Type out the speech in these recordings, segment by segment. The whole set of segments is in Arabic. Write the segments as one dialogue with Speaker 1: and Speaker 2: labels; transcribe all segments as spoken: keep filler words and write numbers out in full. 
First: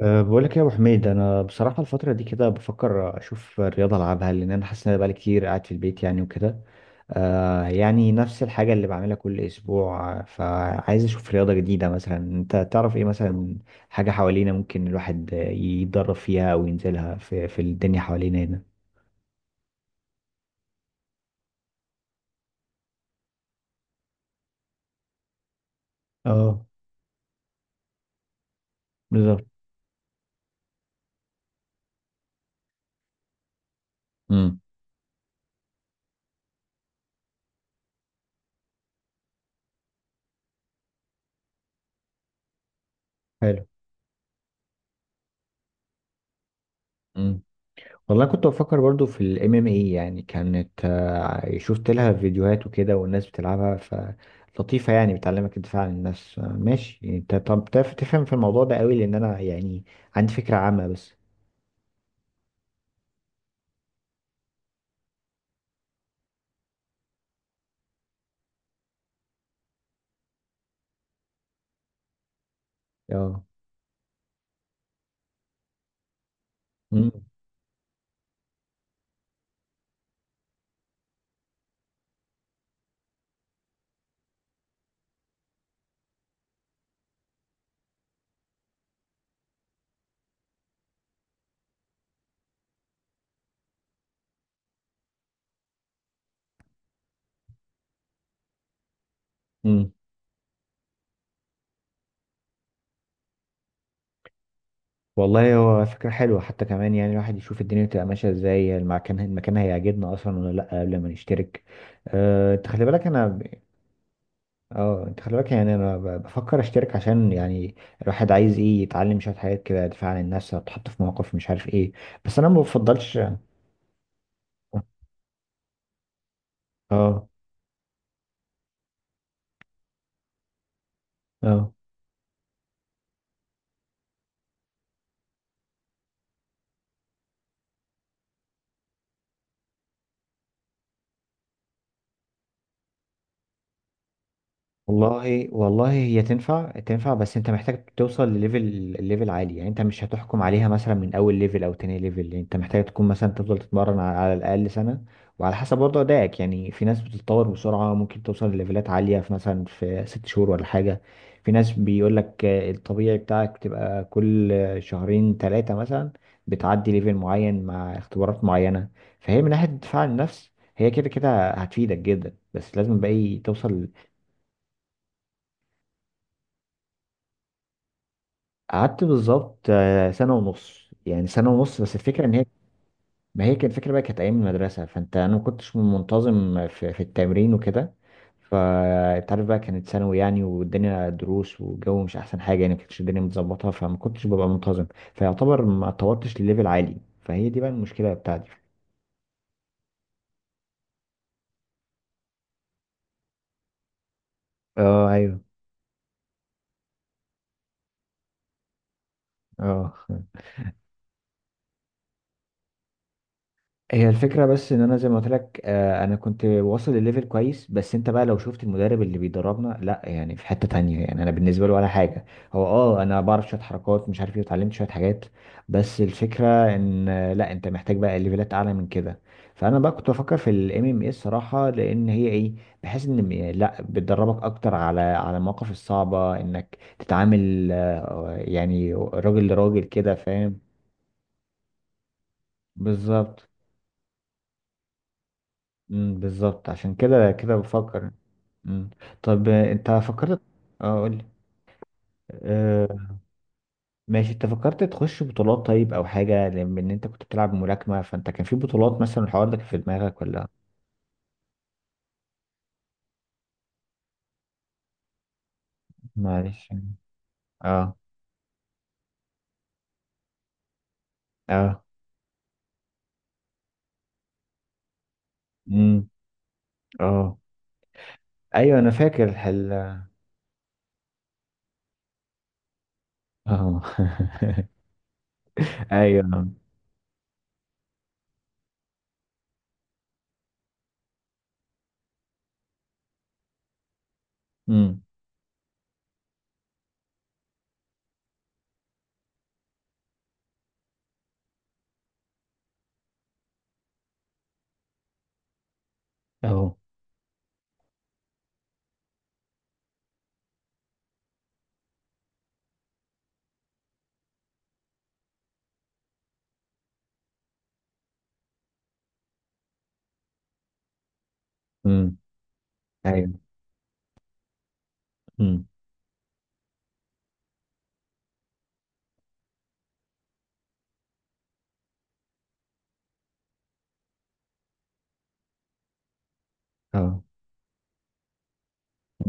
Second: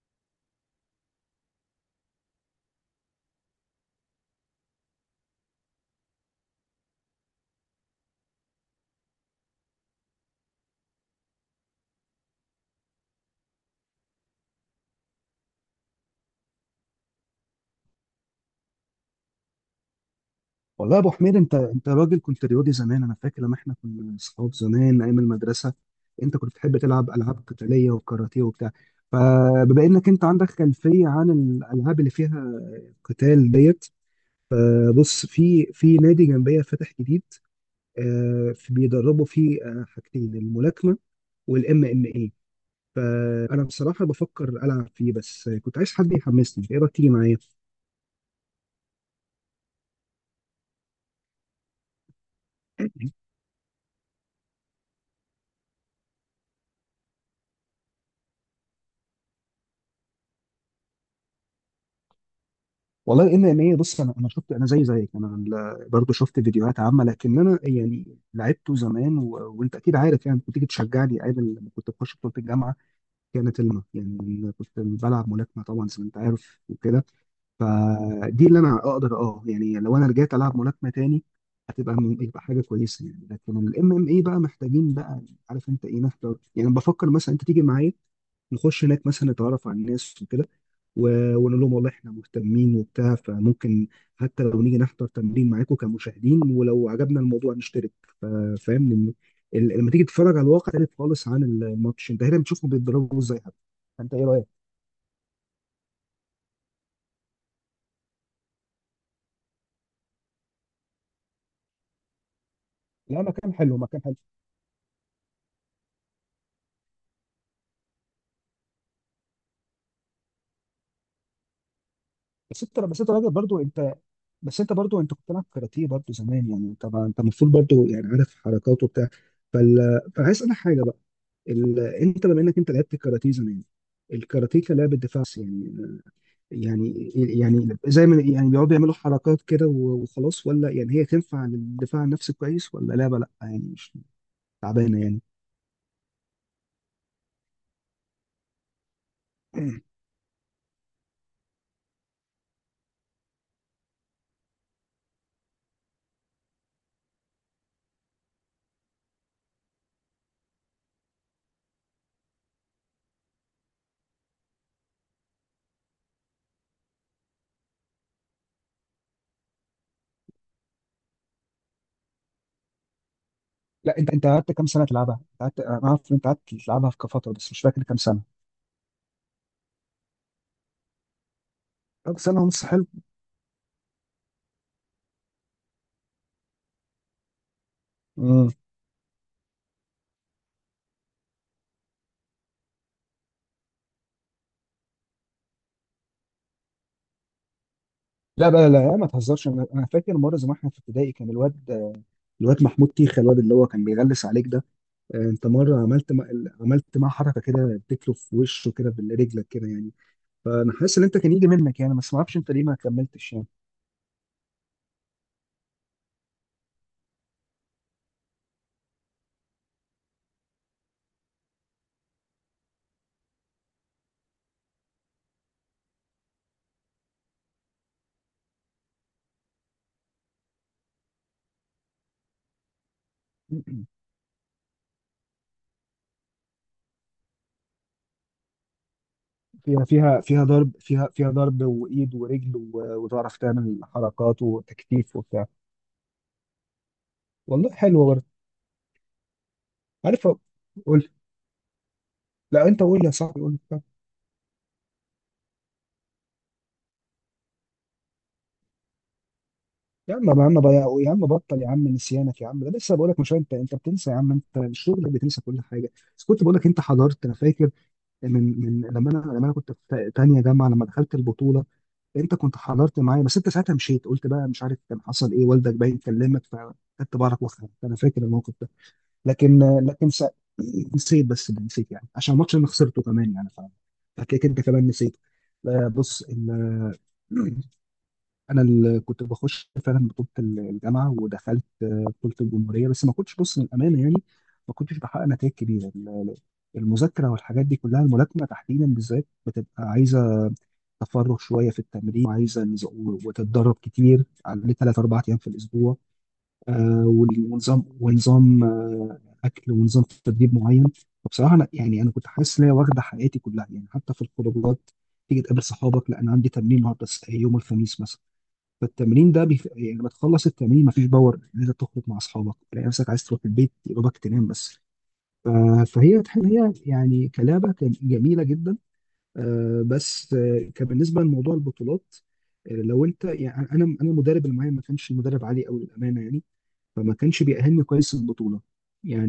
Speaker 1: أه، بقول لك يا ابو حميد، انا بصراحه الفتره دي كده بفكر اشوف الرياضه العبها لان انا حاسس ان انا بقالي كتير قاعد في البيت يعني وكده. أه، يعني نفس الحاجه اللي بعملها كل اسبوع فعايز اشوف رياضه جديده، مثلا انت تعرف ايه مثلا؟ حاجه حوالينا ممكن الواحد يتدرب فيها او ينزلها في في الدنيا حوالينا هنا.
Speaker 2: والله يا ابو حميد، انت انت راجل، كنت رياضي زمان. انا فاكر لما احنا كنا اصحاب زمان ايام المدرسه، انت كنت
Speaker 1: اه.
Speaker 2: بتحب تلعب العاب قتاليه وكاراتيه وبتاع.
Speaker 1: بالظبط.
Speaker 2: فبما انك انت عندك خلفيه عن الالعاب اللي فيها قتال ديت،
Speaker 1: امم.
Speaker 2: فبص في في نادي جنبيه فاتح جديد. آه، في- بيدربوا فيه آه، حاجتين: الملاكمه والام ام اي. فانا بصراحه بفكر العب فيه، بس كنت عايز حد يحمسني. ايه رايك تيجي معايا؟
Speaker 1: حلو. والله كنت بفكر برضو في الام ام اي، يعني كانت آه، شفت لها فيديوهات وكده، والناس بتلعبها فلطيفة، يعني بتعلمك الدفاع عن النفس. آه، ماشي يعني. انت طب تعرف تفهم في الموضوع ده قوي؟ لان انا يعني عندي فكرة عامة بس.
Speaker 2: والله ان ان ايه، بص، انا انا شفت، انا زي زيك، انا ال- برضو شفت فيديوهات عامه، لكن انا يعني لعبته زمان و... وانت اكيد عارف يعني، كنت تيجي تشجعني ايام لما كنت بخش بطوله الجامعه،
Speaker 1: اه.
Speaker 2: كانت الم يعني. أنا كنت بلعب ملاكمه طبعا زي ما انت عارف وكده،
Speaker 1: مم.
Speaker 2: فدي اللي انا اقدر اه يعني، لو انا رجعت العب ملاكمه تاني هتبقى من يبقى حاجه كويسه يعني. لكن الام ام اي بقى محتاجين بقى، عارف انت ايه نحضر، يعني بفكر مثلا انت تيجي معايا نخش هناك، مثلا نتعرف على الناس وكده. و- ونقول لهم والله احنا مهتمين وبتاع. فممكن حتى لو نيجي نحضر تمرين معاكم كمشاهدين، ولو عجبنا الموضوع نشترك. ف- فاهم؟ لأن ال- لما
Speaker 1: مم.
Speaker 2: تيجي تتفرج على الواقع تختلف خالص عن الماتش، انت هنا بتشوفهم بيتضربوا ازاي حتى. انت ايه رايك؟
Speaker 1: والله هو فكرة حلوة، حتى كمان يعني الواحد يشوف الدنيا بتبقى ماشية ازاي، المكان المكان هيعجبنا اصلا ولا لا قبل ما نشترك. أه، انت خلي بالك
Speaker 2: لا،
Speaker 1: انا.
Speaker 2: مكان حلو مكان حلو.
Speaker 1: اه، انت خلي بالك يعني انا ب- بفكر اشترك عشان يعني الواحد عايز ايه، يتعلم شويه حاجات كده، دفاع عن النفس، هتحط في مواقف مش عارف ايه، بس انا ما
Speaker 2: بس انت بس انت
Speaker 1: بفضلش.
Speaker 2: راجل برضو انت. بس انت برضو انت كنت بتلعب كاراتيه برضو زمان يعني، انت انت
Speaker 1: اه.
Speaker 2: المفروض برضو يعني عارف حركاته وبتاع. فال... فعايز اسالك حاجه بقى.
Speaker 1: اه.
Speaker 2: ال... انت بما انك انت لعبت كاراتيه زمان، الكاراتيه كلاعب دفاع يعني، يعني يعني زي ما يعني بيقعدوا يعملوا حركات كده و- وخلاص، ولا يعني هي تنفع للدفاع عن النفس كويس؟ ولا لعبة لا يعني مش تعبانة يعني؟
Speaker 1: والله والله هي تنفع تنفع، بس انت محتاج توصل لليفل ليفل عالي. يعني انت مش هتحكم عليها مثلا من اول ليفل او تاني ليفل، يعني انت محتاج تكون مثلا تفضل تتمرن على على الاقل سنة. وعلى حسب برضه ادائك، يعني في ناس بتتطور بسرعة ممكن توصل لليفلات عالية في مثلا في ست شهور ولا حاجة. في ناس بيقول لك آه، الطبيعي بتاعك تبقى كل آه، شهرين ثلاثة مثلا بتعدي ليفل معين مع اختبارات معينة. فهي من ناحية دفاع عن النفس هي كده كده هتفيدك جدا، بس لازم بقى إيه توصل.
Speaker 2: لا، انت انت قعدت كام سنة تلعبها؟ انت قعدت، انا عارف ان انت قعدت تلعبها في فترة، بس مش فاكر كام سنة.
Speaker 1: قعدت بالظبط آه، سنة ونص، يعني سنة ونص بس
Speaker 2: طب
Speaker 1: الفكرة ان
Speaker 2: سنة
Speaker 1: هي.
Speaker 2: ونص حلو.
Speaker 1: ما هي كانت الفكرة بقى كانت ايام المدرسة، فانت انا ما كنتش منتظم في, في التمرين وكده.
Speaker 2: امم.
Speaker 1: فانت عارف بقى كانت ثانوي يعني والدنيا دروس والجو مش احسن حاجة، يعني ما كانتش الدنيا متظبطة فما كنتش ببقى منتظم. فيعتبر ما اتطورتش لليفل عالي، فهي دي بقى المشكلة
Speaker 2: لا
Speaker 1: بتاعتي.
Speaker 2: بقى، لا لا، ما تهزرش. انا انا فاكر مرة زمان احنا في ابتدائي، كان الواد الواد محمود تيخة، الواد اللي هو كان بيغلس عليك ده.
Speaker 1: اه.
Speaker 2: آه،
Speaker 1: ايوه.
Speaker 2: انت مرة عملت مع... عملت معاه حركة كده، اديت له في وشه كده برجلك كده يعني.
Speaker 1: اه.
Speaker 2: فانا حاسس ان انت كان يجي منك يعني، بس ما اعرفش انت ليه ما كملتش يعني.
Speaker 1: هي الفكرة بس ان انا زي ما قلت لك آه، انا كنت واصل لليفل كويس، بس انت بقى لو شفت المدرب اللي بيدربنا، لا يعني في حتة تانية، يعني انا بالنسبة له ولا حاجة. هو اه انا بعرف شوية حركات مش عارف ايه، اتعلمت شوية حاجات. بس الفكرة ان آه، لا، انت محتاج بقى ليفلات اعلى من كده. فانا بقى كنت بفكر في الام ام اي الصراحة، لان هي ايه، بحيث ان م- لا بتدربك اكتر على على المواقف الصعبة، انك تتعامل آه، يعني راجل لراجل
Speaker 2: فيها
Speaker 1: كده،
Speaker 2: فيها فيها
Speaker 1: فاهم؟
Speaker 2: ضرب فيها فيها ضرب وايد ورجل، و- وتعرف
Speaker 1: بالظبط.
Speaker 2: تعمل حركات وتكتيف وبتاع.
Speaker 1: امم بالظبط، عشان كده كده
Speaker 2: والله حلوه
Speaker 1: بفكر.
Speaker 2: برضه.
Speaker 1: امم طب آه، انت
Speaker 2: عارف.
Speaker 1: فكرت؟ اه،
Speaker 2: قول.
Speaker 1: قول لي.
Speaker 2: لا انت قول يا
Speaker 1: آه.
Speaker 2: صاحبي، قول لي.
Speaker 1: ماشي، انت فكرت تخش بطولات طيب او حاجه؟ لان انت كنت بتلعب ملاكمه، فانت كان في بطولات مثلا، الحوار ده كان في
Speaker 2: يا
Speaker 1: دماغك
Speaker 2: عم، يا
Speaker 1: ولا؟
Speaker 2: عم بقى، يا عم بطل، يا عم نسيانك يا عم، ده لسه بقول لك، مش انت انت بتنسى يا عم، انت الشغل بتنسى كل حاجه. بس كنت بقول لك
Speaker 1: معلش.
Speaker 2: انت حضرت، انا فاكر
Speaker 1: اه.
Speaker 2: من من لما انا لما انا كنت في تانيه جامعه لما دخلت البطوله.
Speaker 1: اه.
Speaker 2: انت كنت حضرت معايا، بس انت ساعتها مشيت، قلت بقى مش عارف كان حصل ايه، والدك
Speaker 1: امم.
Speaker 2: باين كلمك فخدت
Speaker 1: اه،
Speaker 2: بعضك واخدت. انا فاكر الموقف ده.
Speaker 1: ايوه انا فاكر
Speaker 2: لكن
Speaker 1: الحل. اه.
Speaker 2: لكن س- نسيت، بس ده نسيت يعني عشان الماتش انا خسرته كمان يعني. ف- فهتلاقيك انت كمان نسيت. آه، بص
Speaker 1: ايوه.
Speaker 2: ال... انا اللي كنت بخش فعلا بطوله الجامعه، ودخلت آه، بطوله الجمهوريه، بس ما كنتش بص للامانه يعني. ما كنتش
Speaker 1: امم.
Speaker 2: بحقق نتائج كبيره، ال- المذاكره والحاجات دي كلها. الملاكمه تحديدا بالذات بتبقى عايزه تفرغ شويه في التمرين، وعايزه نز- وتتدرب كتير على ثلاث اربع ايام في الاسبوع.
Speaker 1: اهو.
Speaker 2: آه، وال- ونظام ونظام آه، اكل، ونظام تدريب معين. فبصراحه انا يعني انا كنت حاسس ان هي واخده حياتي كلها يعني، حتى في الخروجات. تيجي تقابل صحابك، لا انا عندي تمرين النهارده، الس- يوم الخميس مثلا، فالتمرين ده بيف... يعني لما تخلص التمرين مفيش باور ان انت تخرج
Speaker 1: امم.
Speaker 2: مع اصحابك، تلاقي نفسك عايز
Speaker 1: ايوه.
Speaker 2: تروح البيت، يا دوبك تنام بس. ف-
Speaker 1: امم.
Speaker 2: فهي، تحب هي يعني كلعبه، كان جميله جدا. آه، بس آه، كان بالنسبه لموضوع البطولات، آه، لو انت يعني، انا انا المدرب اللي معايا ما كانش مدرب عالي قوي للامانه يعني، فما
Speaker 1: اه.
Speaker 2: كانش بيأهلني كويس للبطوله.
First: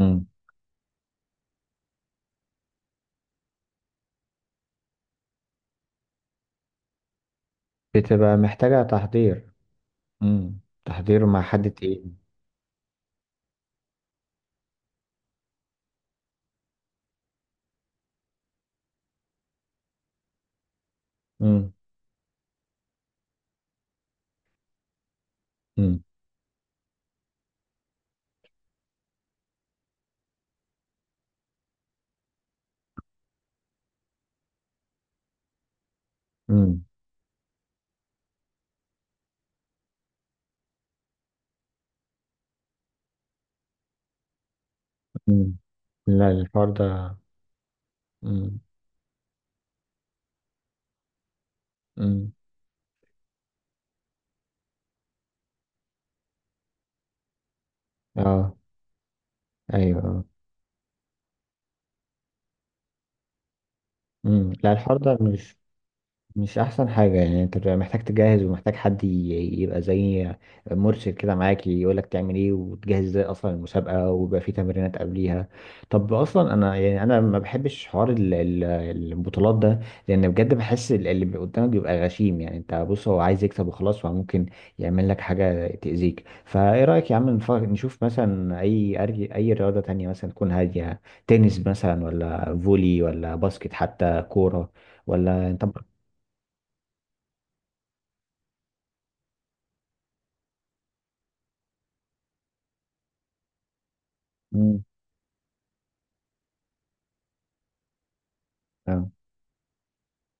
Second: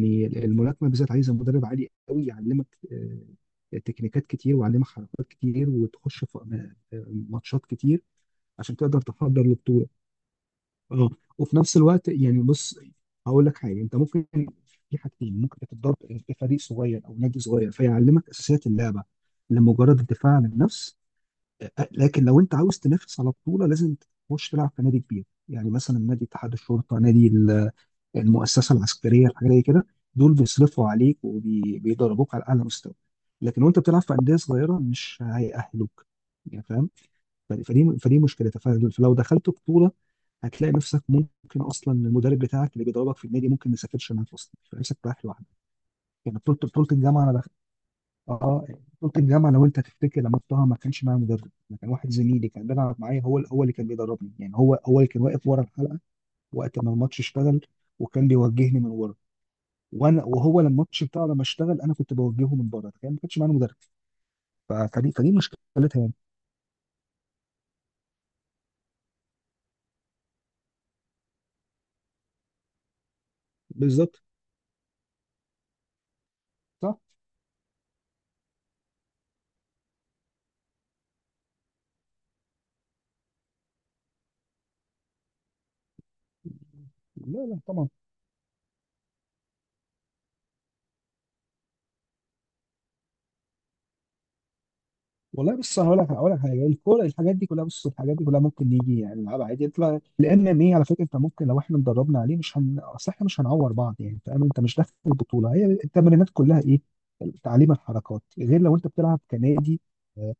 Speaker 1: امم
Speaker 2: الملاكمه بالذات عايزه مدرب عالي قوي يعلمك آه، تكنيكات كتير، ويعلمك حركات كتير، وتخش في آه، آه، ماتشات كتير
Speaker 1: بتبقى
Speaker 2: عشان
Speaker 1: محتاجه
Speaker 2: تقدر تحضر
Speaker 1: تحضير.
Speaker 2: البطوله.
Speaker 1: امم
Speaker 2: اه.
Speaker 1: تحضير مع
Speaker 2: وفي
Speaker 1: حد
Speaker 2: نفس الوقت
Speaker 1: تقيل.
Speaker 2: يعني بص، هقول لك حاجه. انت ممكن، في حاجتين ممكن تتدرب، في فريق صغير او نادي صغير فيعلمك اساسيات اللعبه لمجرد الدفاع عن النفس.
Speaker 1: امم.
Speaker 2: آه، لكن لو انت عاوز تنافس على بطوله لازم تخش تلعب في نادي كبير، يعني مثلا نادي اتحاد الشرطه، نادي المؤسسه العسكريه، الحاجه زي كده. دول بيصرفوا عليك وبيدربوك على اعلى مستوى، لكن وانت بتلعب في انديه صغيره مش هيأهلوك. يعني
Speaker 1: امم.
Speaker 2: فاهم، ف- فدي فدي مشكلتها. ف- فلو دخلت بطوله هتلاقي نفسك، ممكن اصلا المدرب بتاعك اللي بيدربك في النادي ممكن ما يسافرش معاك اصلا، فنفسك رايح
Speaker 1: مم.
Speaker 2: لوحدك.
Speaker 1: لا،
Speaker 2: يعني بطوله
Speaker 1: الحوار
Speaker 2: بطوله
Speaker 1: ده.
Speaker 2: الجامعه انا دخلت.
Speaker 1: مم.
Speaker 2: اه. بطوله الجامعه لو انت تفتكر لما رحتها، ما كانش معايا مدرب. أنا كان واحد
Speaker 1: مم.
Speaker 2: زميلي كان بيلعب معايا، هو هو اللي كان بيدربني يعني، هو هو اللي كان واقف ورا الحلقه وقت ما الماتش اشتغل، وكان
Speaker 1: اه،
Speaker 2: بيوجهني من ورا.
Speaker 1: ايوه اه.
Speaker 2: وانا وهو لما الماتش بتاعه لما اشتغل انا كنت بوجهه من بره، تخيل ما كانش معانا مدرب.
Speaker 1: مم. لا
Speaker 2: ف-
Speaker 1: الحوار
Speaker 2: فدي
Speaker 1: ده
Speaker 2: فدي
Speaker 1: مش
Speaker 2: مشكلتها يعني.
Speaker 1: مش احسن حاجة يعني. انت بتبقى محتاج تجهز ومحتاج حد ي- يبقى زي مرشد كده معاك، يقولك تعمل ايه وتجهز ازاي اصلا المسابقة،
Speaker 2: بالظبط.
Speaker 1: ويبقى في تمرينات قبليها. طب اصلا انا
Speaker 2: صح.
Speaker 1: يعني انا ما بحبش حوار ال- ال- البطولات ده، لان بجد بحس ال- اللي قدامك بيبقى غشيم. يعني انت بص هو عايز يكسب وخلاص، وممكن يعمل لك حاجة تأذيك. فايه رأيك يا عم
Speaker 2: لا
Speaker 1: نف-
Speaker 2: لا طبعا.
Speaker 1: نشوف مثلا اي أرج- اي رياضة تانية مثلا تكون هادية؟ تنس مثلا، ولا فولي، ولا باسكت، حتى كورة، ولا
Speaker 2: والله
Speaker 1: انت؟
Speaker 2: بص، انا هقول لك هقول لك حاجه. الكوره، الحاجات دي كلها، بص، الحاجات دي كلها ممكن نيجي يعني نلعبها عادي يطلع، لان ايه، على فكره انت ممكن لو احنا اتدربنا عليه مش هن اصل احنا مش هنعور بعض يعني، فاهم؟ انت مش
Speaker 1: مم.
Speaker 2: داخل البطوله، هي التمرينات كلها ايه، تعليم الحركات. غير لو انت
Speaker 1: تمام.
Speaker 2: بتلعب كنادي، آه،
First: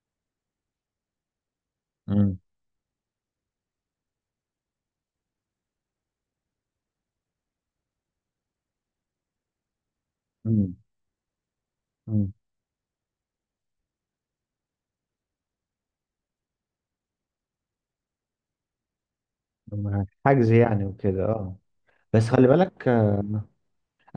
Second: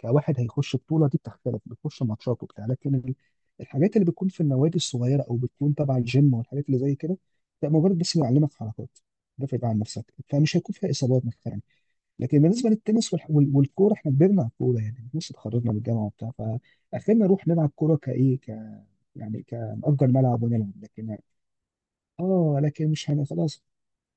Speaker 2: كواحد هيخش بطوله، دي بتختلف، بتخش
Speaker 1: مم.
Speaker 2: ماتشات وبتاع. لكن ال- الحاجات اللي بتكون في النوادي الصغيره، او بتكون تبع الجيم والحاجات اللي زي كده، ده مجرد بس بيعلمك حركات، دافع بقى عن نفسك، فمش هيكون
Speaker 1: مم.
Speaker 2: فيها اصابات مثلا.
Speaker 1: مم.
Speaker 2: لكن بالنسبه للتنس والح- وال- والكوره، احنا كبرنا على الكوره يعني، لسه اتخرجنا من الجامعه وبتاع. فاخرنا نروح نلعب كوره كايه ك يعني، كنأجر ملعب
Speaker 1: حجز
Speaker 2: ونلعب.
Speaker 1: يعني
Speaker 2: لكن،
Speaker 1: وكده، اه. بس خلي
Speaker 2: اه،
Speaker 1: بالك
Speaker 2: لكن مش هن
Speaker 1: آه،
Speaker 2: خلاص.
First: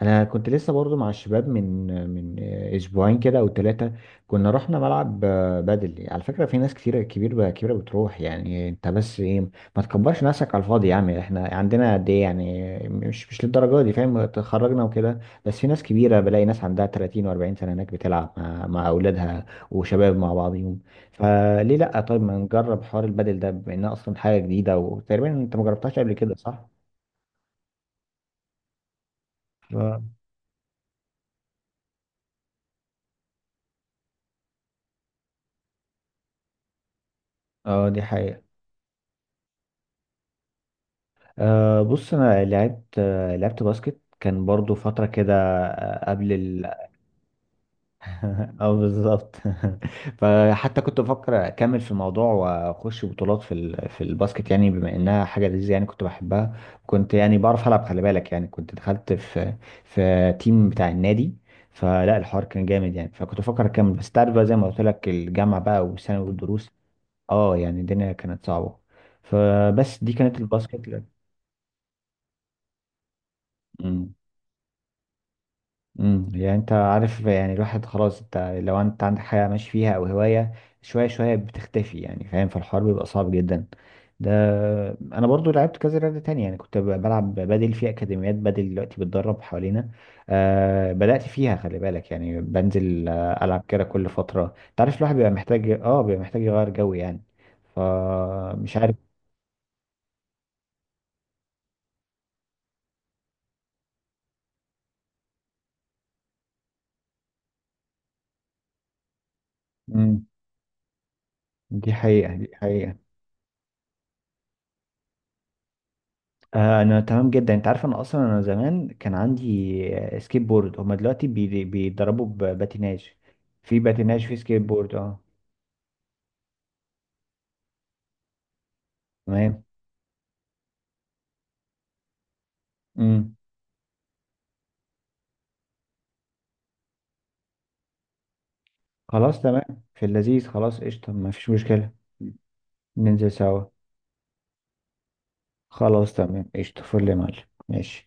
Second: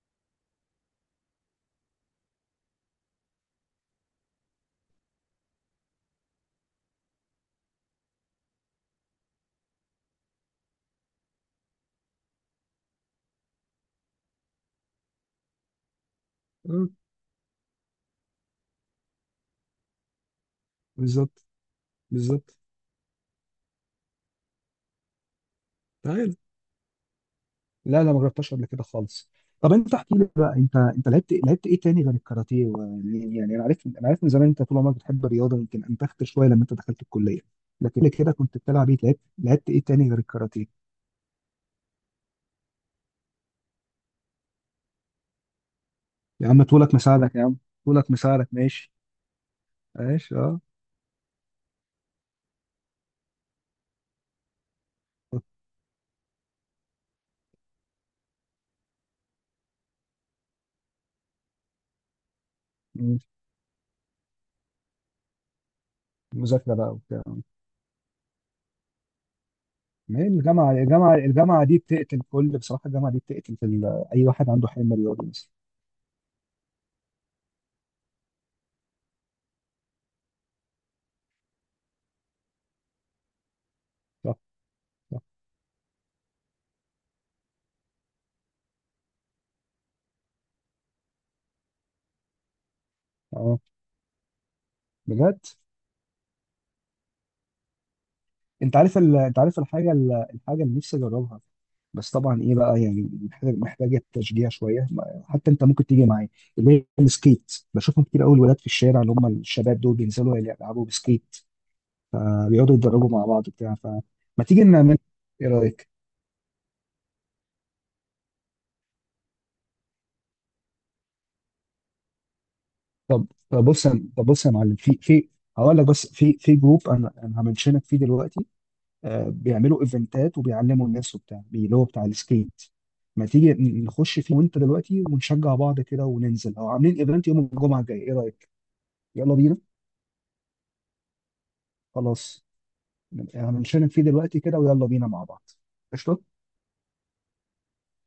Speaker 1: انا كنت لسه برضو مع الشباب من من اسبوعين كده او ثلاثه. كنا رحنا ملعب آه، بدل، على فكره في ناس كتيره كبيره كبيره بتروح، يعني انت بس ايه، ما تكبرش نفسك على الفاضي يا عم، احنا عندنا قد ايه، يعني مش مش للدرجه دي، فاهم؟ اتخرجنا وكده. بس في ناس كبيره، بلاقي ناس عندها
Speaker 2: اه
Speaker 1: ثلاثين و40 سنه هناك بتلعب مع مع اولادها وشباب مع بعضهم.
Speaker 2: بالظبط.
Speaker 1: فليه لا؟ طيب ما
Speaker 2: بالظبط.
Speaker 1: نجرب حوار البدل ده بما انها اصلا حاجه جديده، وتقريبا انت ما جربتهاش قبل كده
Speaker 2: تعالى.
Speaker 1: صح؟
Speaker 2: لا لا ما جربتهاش قبل كده خالص. طب انت احكي
Speaker 1: ف-
Speaker 2: لي بقى، انت انت لعبت لعبت ايه تاني غير الكاراتيه؟ و... يعني انا عارف انا عارف من زمان انت طول عمرك بتحب الرياضه، يمكن انتخت شويه لما انت دخلت الكليه.
Speaker 1: اه، دي
Speaker 2: لكن قبل كده
Speaker 1: حقيقة.
Speaker 2: كنت بتلعب ايه؟ لعبت لعبت ايه تاني غير الكاراتيه؟
Speaker 1: أه، بص انا لعبت آه، لعبت باسكت كان برضو فترة كده آه، قبل
Speaker 2: يا عم
Speaker 1: ال
Speaker 2: طولك مساعدك يا عم، طولك مساعدك
Speaker 1: اه،
Speaker 2: ماشي.
Speaker 1: بالظبط.
Speaker 2: عايش اه.
Speaker 1: فحتى كنت بفكر اكمل في الموضوع واخش بطولات في ال... في الباسكت، يعني بما انها حاجة لذيذة يعني كنت بحبها. كنت يعني بعرف العب، خلي بالك، يعني كنت دخلت في في تيم بتاع النادي، فلا الحوار كان جامد يعني،
Speaker 2: مم.
Speaker 1: فكنت بفكر اكمل، بس تعرف بقى زي ما قلت لك الجامعة بقى والثانوي والدروس،
Speaker 2: مذاكره بقى وبتاع.
Speaker 1: اه يعني الدنيا كانت صعبة. فبس دي
Speaker 2: ما هي
Speaker 1: كانت
Speaker 2: الجامعه،
Speaker 1: الباسكت.
Speaker 2: الجامعه الجامعه دي بتقتل كل، بصراحه الجامعه دي بتقتل في ال-
Speaker 1: مم.
Speaker 2: اي واحد عنده حلم رياضي مثلا.
Speaker 1: امم يعني انت عارف يعني الواحد خلاص، انت لو انت عندك حاجه ماشي فيها او هوايه، شويه شويه بتختفي، يعني فاهم؟ فالحوار بيبقى صعب جدا ده.
Speaker 2: صح. صح.
Speaker 1: انا برضو لعبت كذا رياضه تانية، يعني كنت ب- بلعب بدل في اكاديميات بدل، دلوقتي بتدرب حوالينا. آه بدات فيها، خلي بالك، يعني بنزل آه،
Speaker 2: اه.
Speaker 1: العب كده كل فتره. انت عارف الواحد بيبقى
Speaker 2: بجد.
Speaker 1: محتاج اه، بيبقى محتاج يغير جو يعني،
Speaker 2: انت
Speaker 1: فمش عارف.
Speaker 2: عارف ال... انت عارف الحاجه، ال... الحاجه اللي نفسي اجربها، بس طبعا ايه بقى، يعني محتاج، محتاجه تشجيع شويه، ما- حتى انت ممكن تيجي معايا، اللي هي السكيت. بشوفهم كتير قوي الولاد في الشارع، اللي هم الشباب دول
Speaker 1: امم
Speaker 2: بينزلوا يلعبوا بسكيت،
Speaker 1: دي حقيقه دي
Speaker 2: فبيقعدوا
Speaker 1: حقيقه.
Speaker 2: يتدربوا مع بعض وبتاع. فما تيجي نعمل، ايه رايك؟
Speaker 1: آه، انا تمام جدا، انت عارف انا اصلا انا زمان كان عندي آه، سكيت بورد، هما دلوقتي بي- بيتدربوا بباتيناج.
Speaker 2: طب طب
Speaker 1: في
Speaker 2: بص يا-
Speaker 1: باتيناج،
Speaker 2: طب
Speaker 1: في
Speaker 2: بص يا
Speaker 1: سكيت
Speaker 2: معلم،
Speaker 1: بورد،
Speaker 2: في
Speaker 1: اه.
Speaker 2: في هقول لك بس، في في جروب انا انا همنشنك فيه دلوقتي. آه
Speaker 1: تمام.
Speaker 2: بيعملوا ايفنتات وبيعلموا الناس وبتاع، بي- اللي هو بتاع السكيت. ما
Speaker 1: امم
Speaker 2: تيجي ن- نخش فيه وانت دلوقتي، ونشجع بعض كده وننزل، او عاملين ايفنت يوم الجمعه الجاي، ايه رايك؟ يلا
Speaker 1: خلاص
Speaker 2: بينا.
Speaker 1: تمام، في اللذيذ، خلاص قشطه، ما فيش مشكله.
Speaker 2: خلاص.
Speaker 1: ننزل سوا.
Speaker 2: همنشنك فيه دلوقتي كده، ويلا بينا مع بعض.
Speaker 1: خلاص
Speaker 2: قشطه.
Speaker 1: تمام قشطه، فل يا معلم. ماشي.